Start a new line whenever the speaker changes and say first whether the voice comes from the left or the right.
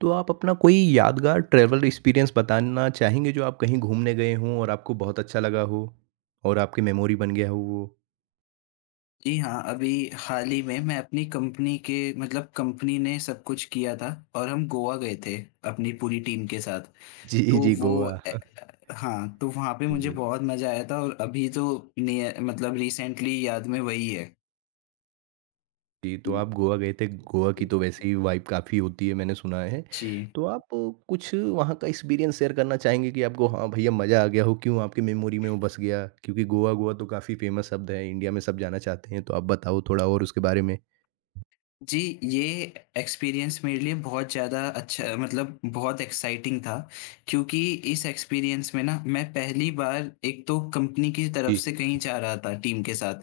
right: तो आप अपना कोई यादगार ट्रैवल एक्सपीरियंस बताना चाहेंगे जो आप कहीं घूमने गए हों और आपको बहुत अच्छा लगा हो और आपकी मेमोरी बन गया हो वो?
left: जी हाँ, अभी हाल ही में मैं अपनी कंपनी के मतलब कंपनी ने सब कुछ किया था और हम गोवा गए थे अपनी पूरी टीम के साथ।
right: जी,
left: तो
right: जी,
left: जी।
right: गोवा।
left: हाँ, तो वहाँ पे मुझे
right: जी,
left: बहुत मज़ा आया था, और अभी तो नियर मतलब रिसेंटली याद में वही है।
right: जी, तो
left: हुँ,
right: आप गोवा गए थे। गोवा की
left: हुँ।
right: तो वैसे ही वाइब काफ़ी होती है मैंने सुना है।
left: जी।
right: तो आप कुछ वहाँ का एक्सपीरियंस शेयर करना चाहेंगे कि आपको हाँ, भैया मज़ा आ गया हो, क्यों आपकी मेमोरी में वो बस गया? क्योंकि गोवा, गोवा तो काफ़ी फेमस शब्द है, इंडिया में सब जाना चाहते हैं। तो आप बताओ थोड़ा और उसके बारे में।
left: जी, ये एक्सपीरियंस मेरे लिए बहुत ज़्यादा अच्छा मतलब बहुत एक्साइटिंग था, क्योंकि इस एक्सपीरियंस में ना मैं पहली बार एक तो कंपनी की तरफ
right: जी,
left: से कहीं जा रहा था टीम के साथ।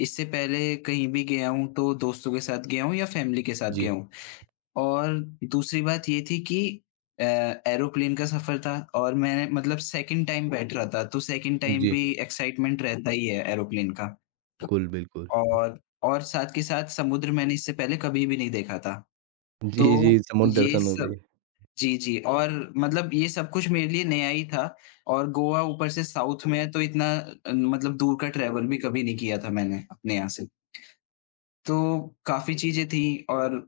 left: इससे पहले कहीं भी गया हूँ तो दोस्तों के साथ गया हूँ या फैमिली के साथ
right: जी,
left: गया हूँ। और दूसरी बात ये थी कि अ, एरोप्लेन का सफ़र था, और मैं मतलब सेकंड टाइम बैठ रहा था, तो सेकंड टाइम
right: जी।
left: भी एक्साइटमेंट रहता ही है एरोप्लेन का।
right: बिल्कुल, बिल्कुल।
left: और साथ के साथ समुद्र मैंने इससे पहले कभी भी नहीं देखा था।
right: जी,
left: तो
right: जी, समुद्र
left: ये
right: दर्शन हो गए।
left: सब जी, जी। और मतलब ये सब कुछ मेरे लिए नया ही था, और गोवा ऊपर से साउथ में है, तो इतना मतलब दूर का ट्रैवल भी कभी नहीं किया था मैंने अपने यहाँ से। तो काफ़ी चीज़ें थी, और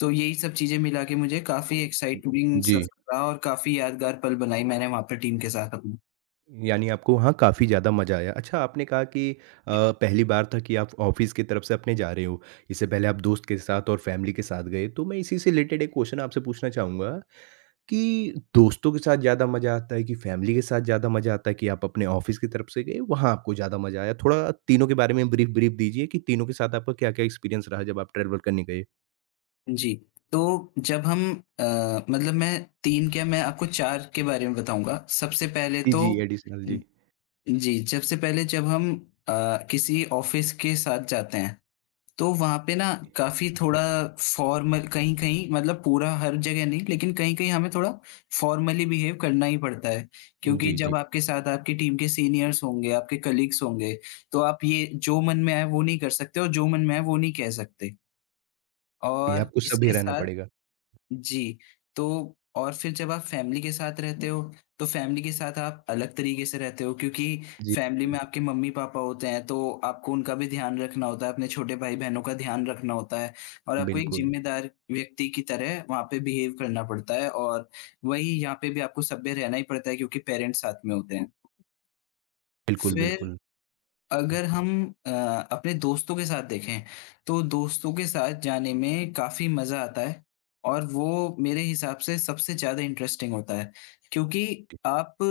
left: तो यही सब चीज़ें मिला के मुझे काफ़ी एक्साइटिंग
right: जी।
left: सफ़र रहा और काफ़ी यादगार पल बनाई मैंने वहाँ पे टीम के साथ अपनी।
right: यानी आपको वहाँ काफ़ी ज़्यादा मज़ा आया। अच्छा आपने कहा कि पहली बार था कि आप ऑफ़िस की तरफ से अपने जा रहे हो। इससे पहले आप दोस्त के साथ और फैमिली के साथ गए। तो मैं इसी से रिलेटेड एक क्वेश्चन आपसे पूछना चाहूँगा कि दोस्तों के साथ ज़्यादा मज़ा आता है कि फैमिली के साथ ज़्यादा मज़ा आता है कि आप अपने ऑफ़िस की तरफ से गए, वहाँ आपको ज़्यादा मज़ा आया? थोड़ा तीनों के बारे में ब्रीफ़ ब्रीफ़ दीजिए कि तीनों के साथ आपका क्या-क्या एक्सपीरियंस रहा जब आप ट्रैवल करने गए?
left: जी, तो जब हम अ, मतलब मैं 3 क्या मैं आपको 4 के बारे में बताऊँगा। सबसे पहले
right: जी,
left: तो
right: जी, एडिशनल जी।
left: हुँ। जी, सबसे पहले जब हम किसी ऑफ़िस के साथ जाते हैं, तो वहाँ पे ना काफ़ी थोड़ा फॉर्मल, कहीं-कहीं मतलब पूरा हर जगह नहीं, लेकिन कहीं-कहीं हमें थोड़ा फॉर्मली बिहेव करना ही पड़ता है। क्योंकि
right: जी,
left: जब
right: जी।
left: आपके साथ आपकी टीम के सीनियर्स होंगे, आपके कलीग्स होंगे, तो आप ये जो मन में आए वो नहीं कर सकते और जो मन में आए वो नहीं कह सकते।
right: ये
left: और
right: आपको सभ्य
left: इसके
right: रहना
left: साथ
right: पड़ेगा।
left: जी, तो और फिर जब आप फैमिली के साथ रहते हो, तो फैमिली के साथ आप अलग तरीके से रहते हो, क्योंकि
right: जी,
left: फैमिली
right: जी।
left: में आपके मम्मी-पापा होते हैं, तो आपको उनका भी ध्यान रखना होता है, अपने छोटे भाई-बहनों का ध्यान रखना होता है, और आपको एक
right: बिल्कुल।
left: जिम्मेदार व्यक्ति की तरह वहाँ पे बिहेव करना पड़ता है। और वहीं यहाँ पे भी आपको सभ्य रहना ही पड़ता है, क्योंकि पेरेंट्स साथ में होते
right: बिल्कुल,
left: हैं।
right: बिल्कुल।
left: अगर हम अ, अपने दोस्तों के साथ देखें, तो दोस्तों के साथ जाने में काफ़ी मज़ा आता है और वो मेरे हिसाब से सबसे ज़्यादा इंटरेस्टिंग होता है। क्योंकि आप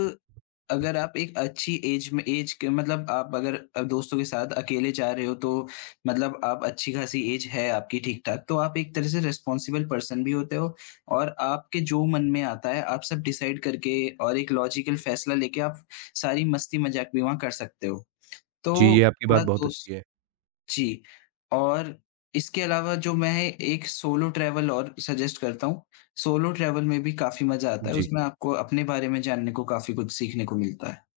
left: अगर आप एक अच्छी ऐज में ऐज के मतलब आप अगर दोस्तों के साथ अकेले जा रहे हो, तो मतलब आप अच्छी-खासी ऐज है आपकी ठीक-ठाक, तो आप एक तरह से रिस्पॉन्सिबल पर्सन भी होते हो, और आपके जो मन में आता है, आप सब डिसाइड करके और एक लॉजिकल फ़ैसला लेके आप सारी मस्ती-मज़ाक भी वहाँ कर सकते हो।
right: जी,
left: तो
right: ये आपकी बात
left: थोड़ा
right: बहुत
left: दोस्त
right: अच्छी है।
left: जी, और इसके अलावा जो मैं एक सोलो ट्रैवल और सजेस्ट करता हूँ, सोलो ट्रैवल में भी काफ़ी मज़ा आता है,
right: जी,
left: उसमें आपको अपने बारे में जानने को काफ़ी कुछ सीखने को मिलता है।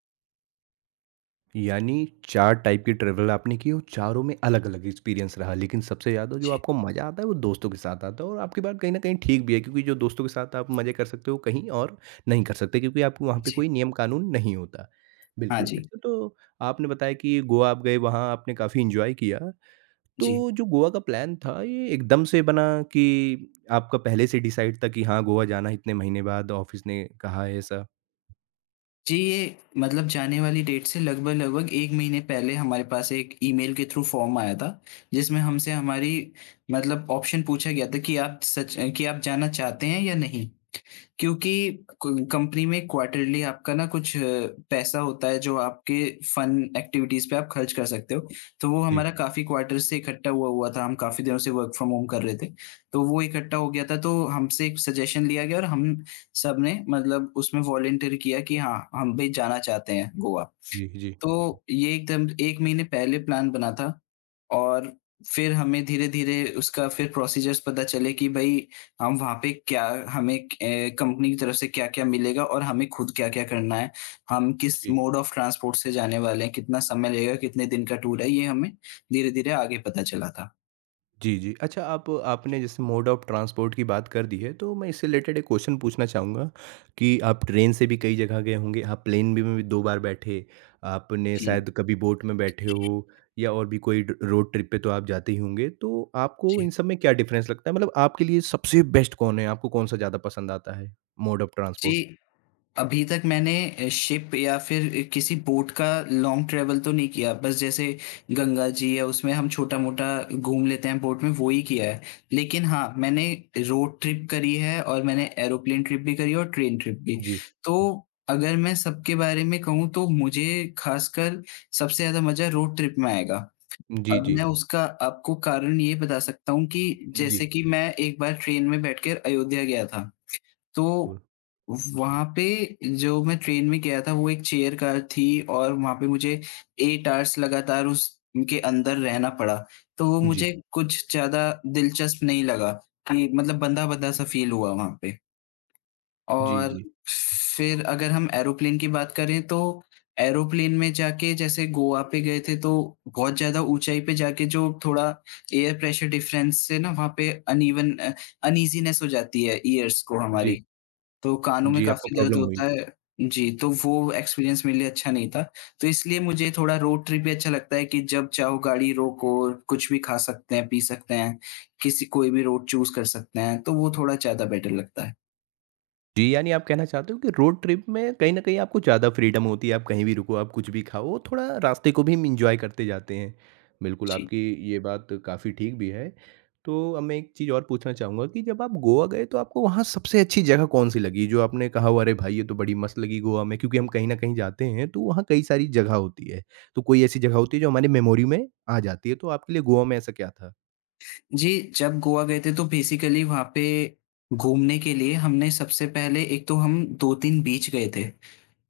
right: यानी 4 टाइप की ट्रैवल आपने की और चारों में अलग-अलग एक्सपीरियंस रहा, लेकिन सबसे ज़्यादा जो
left: जी,
right: आपको मज़ा आता है वो दोस्तों के साथ आता है और आपकी बात कहीं न कहीं ठीक भी है क्योंकि जो दोस्तों के साथ आप मज़े कर सकते हो कहीं और नहीं कर सकते क्योंकि आपको वहाँ पे
left: जी।
right: कोई नियम-कानून नहीं होता।
left: हाँ
right: बिल्कुल,
left: जी,
right: अच्छा तो आपने बताया कि गोवा आप गए वहाँ आपने काफ़ी एन्जॉय किया,
left: जी।
right: तो जो गोवा का प्लान था ये एकदम से बना कि आपका पहले से डिसाइड था कि हाँ, गोवा जाना है इतने महीने बाद ऑफ़िस ने कहा है ऐसा?
left: जी, ये मतलब जाने वाली डेट से लगभग-लगभग 1 महीने पहले हमारे पास एक ईमेल के थ्रू फॉर्म आया था, जिसमें हमसे हमारी मतलब ऑप्शन पूछा गया था कि आप सच कि आप जाना चाहते हैं या नहीं? क्योंकि क कंपनी में क्वार्टरली आपका ना कुछ पैसा होता है जो आपके फन एक्टिविटीज़ पे आप खर्च कर सकते हो। तो वो
right: जी,
left: हमारा काफ़ी क्वार्टर से इकट्ठा हुआ हुआ था, हम काफ़ी दिनों से वर्क फ्रॉम होम कर रहे थे। तो वो इकट्ठा हो गया था, तो हमसे एक सजेशन लिया गया और हम सबने मतलब उसमें वॉलंटियर किया कि हाँ, हम भी जाना चाहते हैं गोवा।
right: जी, जी,
left: तो ये एकदम 1 महीने पहले प्लान बना था, और फिर हमें धीरे-धीरे उसका फिर प्रोसीजर्स पता चले कि भई हम वहाँ पे क्या हमें कंपनी की तरफ से क्या-क्या मिलेगा और हमें खुद क्या-क्या करना है। हम किस
right: जी।
left: मोड ऑफ ट्रांसपोर्ट से जाने वाले हैं, कितना समय लगेगा, कितने दिन का टूर है, ये हमें धीरे-धीरे आगे पता चला था।
right: जी, जी। अच्छा आप आपने जैसे मोड ऑफ़ ट्रांसपोर्ट की बात कर दी है, तो मैं इससे रिलेटेड एक क्वेश्चन पूछना चाहूँगा कि आप ट्रेन से भी कई जगह गए होंगे, आप प्लेन भी में भी 2 बार बैठे, आपने
left: जी,
right: शायद कभी बोट में बैठे हो या और भी कोई ड रोड ट्रिप पे तो आप जाते ही होंगे, तो आपको इन
left: जी।
right: सब में क्या डिफ़रेंस लगता है? मतलब आपके लिए सबसे बेस्ट कौन है? आपको कौन-सा ज़्यादा पसंद आता है मोड ऑफ़
left: जी,
right: ट्रांसपोर्ट?
left: अभी तक मैंने शिप या फिर किसी बोट का लॉन्ग ट्रैवल तो नहीं किया, बस जैसे गंगा जी है उसमें हम छोटा-मोटा घूम लेते हैं बोट में, वो ही किया है। लेकिन हाँ, मैंने रोड ट्रिप करी है, और मैंने एरोप्लेन ट्रिप भी करी है और ट्रेन ट्रिप भी।
right: जी।
left: तो अगर मैं सबके बारे में कहूँ, तो मुझे खासकर सबसे ज़्यादा मज़ा रोड ट्रिप में आएगा।
right: जी,
left: अब
right: जी।
left: मैं उसका आपको कारण ये बता सकता हूँ कि जैसे
right: जी।
left: कि मैं एक बार ट्रेन में बैठकर अयोध्या गया था। तो, वहाँ पे जो मैं ट्रेन में गया था वो एक चेयर कार थी, और वहाँ पे मुझे 8 आवर्स लगातार उस उनके अंदर रहना पड़ा। तो वो
right: जी।
left: मुझे कुछ ज़्यादा दिलचस्प नहीं लगा, कि मतलब बंधा-बंधा सा फ़ील हुआ वहाँ पे।
right: जी,
left: और
right: जी,
left: फिर अगर हम एरोप्लेन की बात करें, तो एरोप्लेन में जाके जैसे गोवा पे गए थे, तो बहुत ज़्यादा ऊँचाई पे जाके जो थोड़ा एयर प्रेशर डिफरेंस से ना वहाँ पे अनइवन अनईज़ीनेस हो जाती है ईयर्स को
right: जी।
left: हमारी। तो कानों में
right: जी, आपको
left: काफ़ी दर्द
right: प्रॉब्लम हुई।
left: होता है। जी, तो वो एक्सपीरियंस मेरे लिए अच्छा नहीं था। तो इसलिए मुझे थोड़ा रोड ट्रिप भी अच्छा लगता है कि जब चाहो गाड़ी रोको, कुछ भी खा सकते हैं, पी सकते हैं, किसी कोई भी रोड चूज़ कर सकते हैं, तो वो थोड़ा ज़्यादा बेटर लगता है।
right: जी, यानी आप कहना चाहते हो कि रोड ट्रिप में कहीं न कहीं आपको ज़्यादा फ्रीडम होती है, आप कहीं भी रुको, आप कुछ भी खाओ, थोड़ा रास्ते को भी हम एन्जॉय करते जाते हैं। बिल्कुल,
left: जी।
right: आपकी ये बात काफ़ी ठीक भी है। तो अब मैं एक चीज़ और पूछना चाहूँगा कि जब आप गोवा गए तो आपको वहाँ सबसे अच्छी जगह कौन-सी लगी? जो आपने कहा हो अरे भाई ये तो बड़ी मस्त लगी गोवा में क्योंकि हम कहीं न कहीं जाते हैं तो वहाँ कई सारी जगह होती है। तो कोई ऐसी जगह होती है जो हमारी मेमोरी में आ जाती है, तो आपके लिए गोवा में ऐसा क्या था?
left: जी, जब गोवा गए थे, तो बेसिकली वहाँ पे घूमने के लिए हमने सबसे पहले एक तो हम 2-3 बीच गए थे।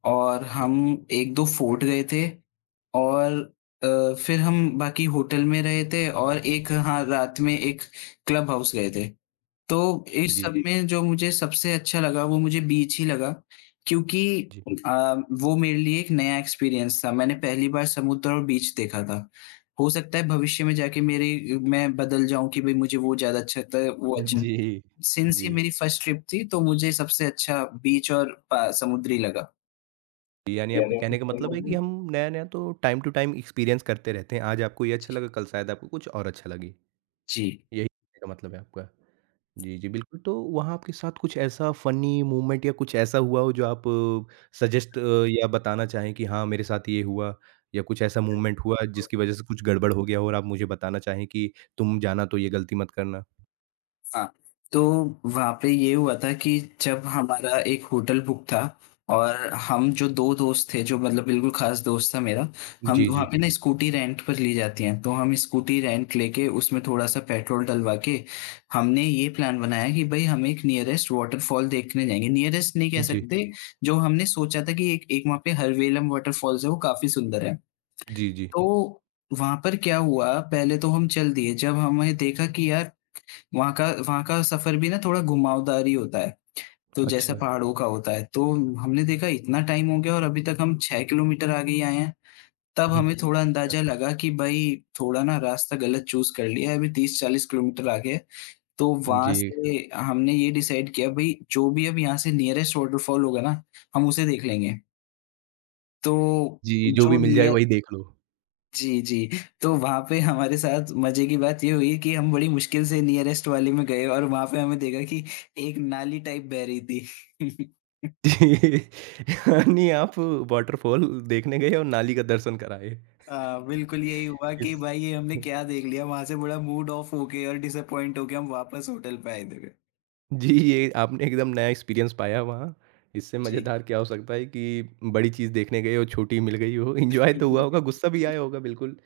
left: और हम 1-2 फोर्ट गए थे, और फिर हम बाकी होटल में रहे थे, और एक, हाँ, रात में एक क्लब हाउस गए थे। तो इस
right: जी।
left: सब जी। में जो मुझे सबसे अच्छा लगा वो मुझे बीच ही लगा, क्योंकि
right: जी।
left: हुँ। वो मेरे लिए एक नया एक्सपीरियंस था। मैंने पहली बार समुद्र और बीच देखा था। हो सकता है भविष्य में जाके मेरे मैं बदल जाऊँ कि भई मुझे वो ज़्यादा अच्छा लगता है, वो अच्छा हुँ।
right: जी।
left: सिंस
right: जी।
left: ये मेरी फर्स्ट ट्रिप थी, तो मुझे सबसे अच्छा बीच और पा समुद्र ही लगा।
right: यानी आपके कहने का मतलब है कि हम नया-नया तो टाइम टू टाइम एक्सपीरियंस करते रहते हैं। आज आपको ये अच्छा लगा, कल शायद आपको कुछ और अच्छा लगे।
left: जी।
right: यही कहने का मतलब है आपका। जी, जी, बिल्कुल तो वहाँ आपके साथ कुछ ऐसा फ़नी मूवमेंट या कुछ ऐसा हुआ हो जो आप सजेस्ट या बताना चाहें कि हाँ, मेरे साथ ये हुआ या कुछ ऐसा मूवमेंट हुआ जिसकी वज़ह से कुछ गड़बड़ हो गया हो और आप मुझे बताना चाहें कि तुम जाना तो ये गलती मत करना?
left: हाँ, तो वहाँ पे ये हुआ था कि जब हमारा एक होटल बुक था, और हम जो 2 दोस्त थे, जो मतलब बिल्कुल ख़ास दोस्त था मेरा, हम
right: जी,
left: वहाँ
right: जी।
left: पे ना स्कूटी रेंट पर ली जाती हैं, तो हम स्कूटी रेंट लेके उसमें थोड़ा-सा पेट्रोल डलवा के हमने ये प्लान बनाया कि भई हम एक नियरेस्ट वाटरफॉल देखने जाएँगे। नियरेस्ट नहीं कह
right: जी।
left: सकते, जी। जो हमने सोचा था कि एक एक वहाँ पे हरवेलम वाटरफॉल्स है, वो काफ़ी सुंदर है।
right: जी, जी।
left: तो वहाँ पर क्या हुआ, पहले तो हम चल दिए, जब हमें देखा कि यार वहाँ का सफ़र भी ना थोड़ा घुमावदार ही होता है, तो जैसे
right: अच्छा।
left: पहाड़ों का होता है। तो हमने देखा इतना टाइम हो गया और अभी तक हम 6 किलोमीटर आगे ही आए हैं, तब
right: हुँ।
left: हमें थोड़ा
right: अ,
left: अंदाज़ा लगा कि भई थोड़ा ना रास्ता गलत चूज़ कर लिया है, अभी 30-40 किलोमीटर आगे है। तो वहाँ
right: जी।
left: से हमने ये डिसाइड किया भई जो भी अब यहाँ से नियरेस्ट वाटरफॉल होगा ना, हम उसे देख लेंगे। तो
right: जी, जो भी
left: जो
right: मिल जाए
left: निय
right: वही देख लो।
left: जी, जी। तो वहाँ पे हमारे साथ मज़े की बात ये हुई कि हम बड़ी मुश्किल से नियरेस्ट वाले में गए और वहाँ पे हमें देखा कि एक नाली टाइप बह रही थी।
right: जी। यानी आप वॉटरफॉल देखने गए और नाली का दर्शन कराए।
left: बिल्कुल यही हुआ कि
right: इस
left: भाई ये हमने क्या देख लिया, वहाँ से बड़ा मूड ऑफ होके और डिसअपॉइंट होके हम वापस होटल पे आए थे फिर।
right: जी, ये आपने एकदम नया एक्सपीरियंस पाया वहाँ। इससे
left: जी।
right: मज़ेदार क्या हो सकता है कि बड़ी चीज़ देखने गए हो, छोटी मिल गई हो। एन्जॉय तो हुआ होगा, गुस्सा भी आया होगा बिल्कुल।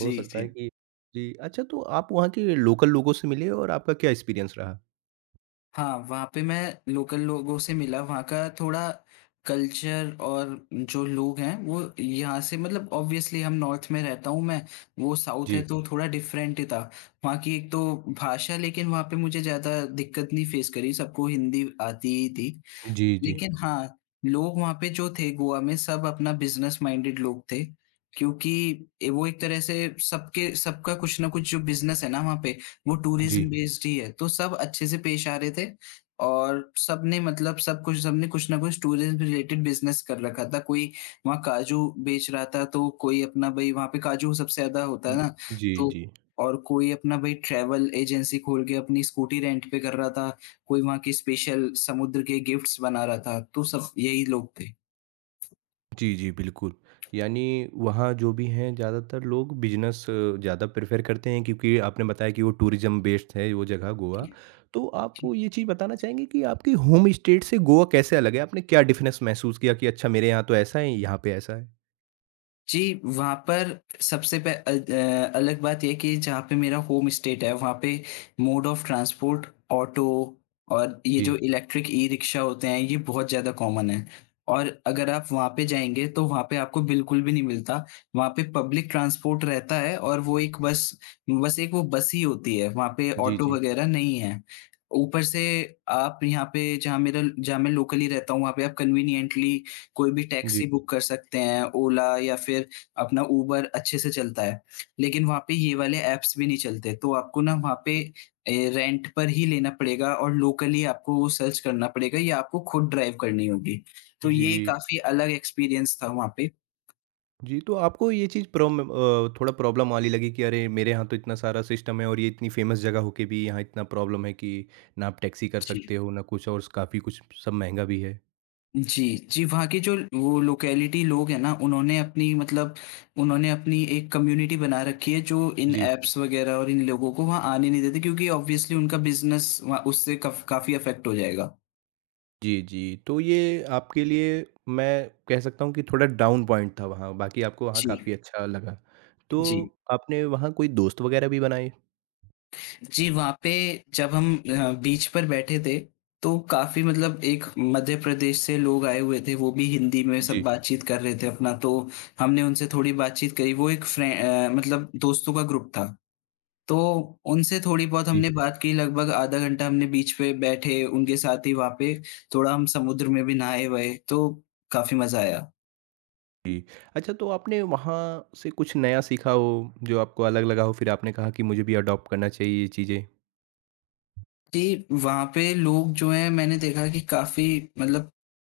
right: हो सकता है
left: जी।
right: कि जी, अच्छा तो आप वहाँ के लोकल लोगों से मिले और आपका क्या एक्सपीरियंस रहा?
left: हाँ, वहाँ पे मैं लोकल लोगों से मिला, वहाँ का थोड़ा कल्चर और जो लोग हैं वो यहाँ से मतलब ऑब्वियसली हम नॉर्थ में रहता हूँ मैं, वो साउथ
right: जी।
left: है, तो थोड़ा डिफरेंट ही था। वहाँ की एक तो भाषा, लेकिन वहाँ पे मुझे ज़्यादा दिक्कत नहीं फेस करी, सबको हिंदी आती ही थी।
right: जी, जी।
left: लेकिन हाँ, लोग वहाँ पे जो थे गोवा में सब अपना बिज़नेस माइंडेड लोग थे, क्योंकि ए वो एक तरह से सबके सबका कुछ ना कुछ जो बिज़नेस है ना वहाँ पे, वो
right: जी।
left: टूरिज़्म बेस्ड ही है, तो सब अच्छे से पेश आ रहे थे, और सबने मतलब सब कुछ सबने कुछ ना कुछ टूरिज़्म रिलेटेड बिज़नेस कर रखा था। कोई वहाँ काजू बेच रहा था, तो कोई अपना भई वहाँ पे काजू सबसे ज़्यादा होता है ना,
right: जी,
left: तो
right: जी।
left: और कोई अपना भई ट्रैवल एजेंसी खोल के अपनी स्कूटी रेंट पे कर रहा था, कोई वहाँ के स्पेशल समुद्र के गिफ्ट्स बना रहा था, तो सब यही लोग थे।
right: जी, जी, बिल्कुल। यानी वहाँ जो भी हैं ज़्यादातर लोग बिज़नेस ज़्यादा प्रेफ़र करते हैं क्योंकि आपने बताया कि वो टूरिज़्म बेस्ड है वो जगह गोवा।
left: जी।
right: तो आप वो ये चीज़ बताना चाहेंगे कि आपकी होम स्टेट से गोवा कैसे अलग है? आपने क्या डिफ़रेंस महसूस किया कि अच्छा मेरे यहाँ तो ऐसा है, यहाँ पे ऐसा है?
left: जी, वहाँ पर सबसे अलग बात ये है कि जहाँ पे मेरा होम स्टेट है, वहाँ पे मोड ऑफ ट्रांसपोर्ट ऑटो और ये
right: जी।
left: जो इलेक्ट्रिक ई-रिक्शा होते हैं, ये बहुत ज़्यादा कॉमन है। और अगर आप वहाँ पे जाएँगे, तो वहाँ पे आपको बिल्कुल भी नहीं मिलता। वहाँ पे पब्लिक ट्रांसपोर्ट रहता है, और वो एक बस बस एक वो बस ही होती है, वहाँ पे
right: जी,
left: ऑटो
right: जी।
left: वगैरह नहीं है। ऊपर से आप यहाँ पे जहाँ मैं लोकली रहता हूँ, वहाँ पे आप कन्वीनिएंटली कोई भी
right: जी।
left: टैक्सी बुक कर सकते हैं, ओला या फिर अपना उबर अच्छे से चलता है। लेकिन वहाँ पे ये वाले ऐप्स भी नहीं चलते, तो आपको ना वहाँ पे रेंट पर ही लेना पड़ेगा और लोकली आपको वो सर्च करना पड़ेगा या आपको खुद ड्राइव करनी होगी। तो ये
right: जी।
left: काफ़ी अलग एक्सपीरियंस था वहाँ पे।
right: जी, तो आपको ये चीज़ थोड़ा प्रॉब्लम वाली लगी कि अरे मेरे यहाँ तो इतना सारा सिस्टम है और ये इतनी फ़ेमस जगह होके भी यहाँ इतना प्रॉब्लम है कि ना आप टैक्सी कर
left: जी।
right: सकते हो, ना कुछ और काफ़ी कुछ सब महँगा भी है?
left: जी, जी, वहाँ के जो वो लोकेलिटी लोग हैं ना, उन्होंने अपनी एक कम्युनिटी बना रखी है जो इन
right: जी।
left: ऐप्स वग़ैरह और इन लोगों को वहाँ आने नहीं देते क्योंकि ऑब्वियसली उनका बिज़नेस वहाँ उससे कफ काफ़ी अफ़ेक्ट हो जाएगा।
right: जी, जी। तो ये आपके लिए मैं कह सकता हूँ कि थोड़ा डाउन पॉइंट था वहाँ, बाकी आपको वहाँ
left: जी,
right: काफ़ी अच्छा लगा।
left: जी।
right: तो आपने वहाँ कोई दोस्त वग़ैरह भी बनाए?
left: जी, वहाँ पे जब हम बीच पर बैठे थे, तो काफ़ी मतलब एक मध्य प्रदेश से लोग आए हुए थे, वो भी हिंदी में सब
right: जी,
left: बातचीत कर रहे थे अपना, तो हमने उनसे थोड़ी बातचीत करी। वो एक मतलब दोस्तों का ग्रुप था। तो उनसे थोड़ी बहुत
right: जी।
left: हमने बात की, लगभग आधा घंटा हमने बीच पे बैठे, उनके साथ ही वहाँ पे थोड़ा हम समुद्र में भी नहाए-वाए, तो काफ़ी मज़ा आया।
right: जी। अच्छा तो आपने वहाँ से कुछ नया सीखा हो, जो आपको अलग लगा हो फिर आपने कहा कि मुझे भी अडॉप्ट करना चाहिए ये चीज़ें?
left: कि वहाँ पे लोग जो हैं मैंने देखा कि काफ़ी मतलब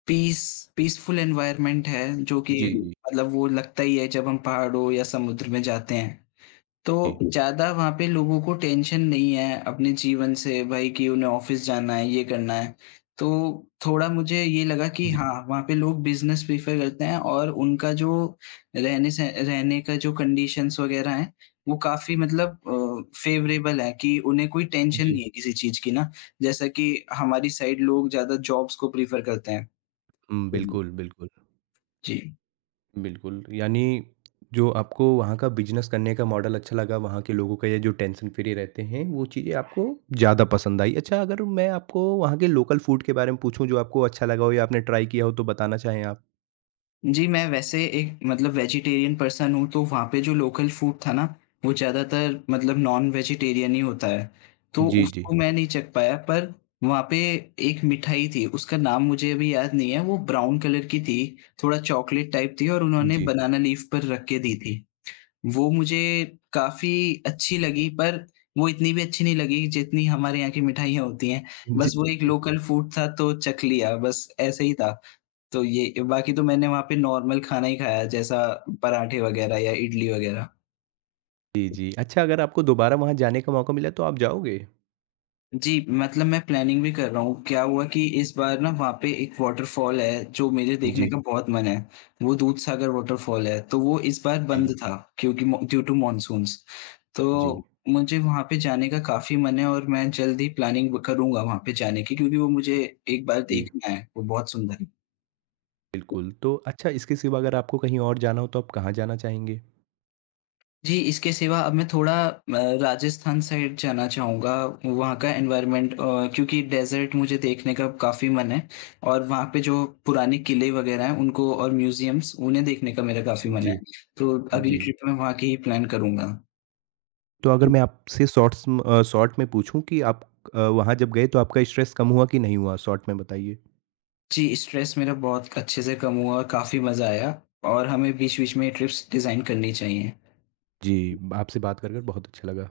left: पीस पीसफुल एनवायरनमेंट है, जो कि
right: जी,
left: जी।
right: जी,
left: मतलब वो लगता ही है जब हम पहाड़ों या समुद्र में जाते हैं। तो
right: जी।
left: जी। ज़्यादा वहाँ पे लोगों को टेंशन नहीं है अपने जीवन से भाई कि उन्हें ऑफ़िस जाना है, ये करना है। तो थोड़ा मुझे ये लगा कि
right: जी,
left: हाँ, वहाँ पे लोग बिज़नेस प्रेफ़र करते हैं और उनका जो रहने का जो कंडीशंस वग़ैरह हैं, वो काफ़ी मतलब फ़ेवरेबल है कि उन्हें कोई टेंशन
right: जी।
left: नहीं है किसी चीज़ की ना। जैसा कि हमारी साइड लोग ज़्यादा जॉब्स को प्रेफ़र करते हैं।
right: हुँ,
left: हुँ।
right: बिल्कुल, बिल्कुल।
left: जी।
right: बिल्कुल, यानी जो आपको वहाँ का बिज़नेस करने का मॉडल अच्छा लगा, वहाँ के लोगों का ये जो टेंशन फ्री रहते हैं, वो चीज़ें आपको ज़्यादा पसंद आई। अच्छा अगर मैं आपको वहाँ के लोकल फूड के बारे में पूछूँ जो आपको अच्छा लगा हो या आपने ट्राई किया हो तो बताना चाहें आप?
left: जी, मैं वैसे एक मतलब वेजिटेरियन पर्सन हूँ, तो वहाँ पे जो लोकल फूड था ना, वो ज़्यादातर मतलब नॉन-वेजिटेरियन ही होता है, तो
right: जी, जी।
left: उसको मैं नहीं चख पाया। पर वहाँ पे एक मिठाई थी, उसका नाम मुझे अभी याद नहीं है, वो ब्राउन कलर की थी, थोड़ा चॉकलेट टाइप थी और उन्होंने
right: जी।
left: बनाना लीफ पर रख के दी थी। वो मुझे काफ़ी अच्छी लगी, पर वो इतनी भी अच्छी नहीं लगी जितनी हमारे यहाँ की मिठाइयाँ होती हैं।
right: जी,
left: बस वो एक
right: जी।
left: लोकल फूड था, तो चख लिया, बस ऐसे ही था। तो ये बाकी तो मैंने वहाँ पे नॉर्मल खाना ही खाया जैसा पराठे वगैरह या इडली वगैरह।
right: जी, जी। अच्छा अगर आपको दोबारा वहाँ जाने का मौका मिला तो आप जाओगे?
left: जी, मतलब मैं प्लानिंग भी कर रहा हूँ। क्या हुआ कि इस बार ना वहाँ पे एक वॉटरफॉल है जो मेरे देखने
right: जी,
left: का बहुत मन है। वो दूधसागर वॉटरफॉल है, तो वो इस बार
right: जी,
left: बंद था क्योंकि मो ड्यू टू मानसून्स।
right: जी,
left: तो मुझे वहाँ पे जाने का काफ़ी मन है और मैं जल्द ही प्लानिंग ब करूँगा वहाँ पे जाने की क्योंकि वो मुझे एक बार
right: जी।
left: देखना है, वो बहुत सुंदर है।
right: बिल्कुल, तो अच्छा इसके सिवा अगर आपको कहीं और जाना हो तो आप कहाँ जाना चाहेंगे?
left: जी, इसके सिवा अब मैं थोड़ा राजस्थान साइड जाना चाहूँगा, वहाँ का क्योंकि डेज़र्ट मुझे देखने का काफ़ी मन है और वहाँ पे जो पुराने किले वग़ैरह हैं उनको और म्यूज़ियम्स, उन्हें देखने का मेरा काफ़ी मन
right: जी,
left: है। तो अगली
right: जी।
left: ट्रिप मैं वहाँ की ही प्लान करूँगा।
right: तो अगर मैं आपसे शॉर्ट में पूछूँ कि आप वहाँ जब गए तो आपका स्ट्रेस कम हुआ कि नहीं हुआ? शॉर्ट में बताइए।
left: जी, स्ट्रेस मेरा बहुत अच्छे से कम हुआ और काफ़ी मज़ा आया और हमें बीच-बीच में ये ट्रिप्स डिज़ाइन करनी चाहिए।
right: जी, आपसे बात कर बहुत अच्छा लगा।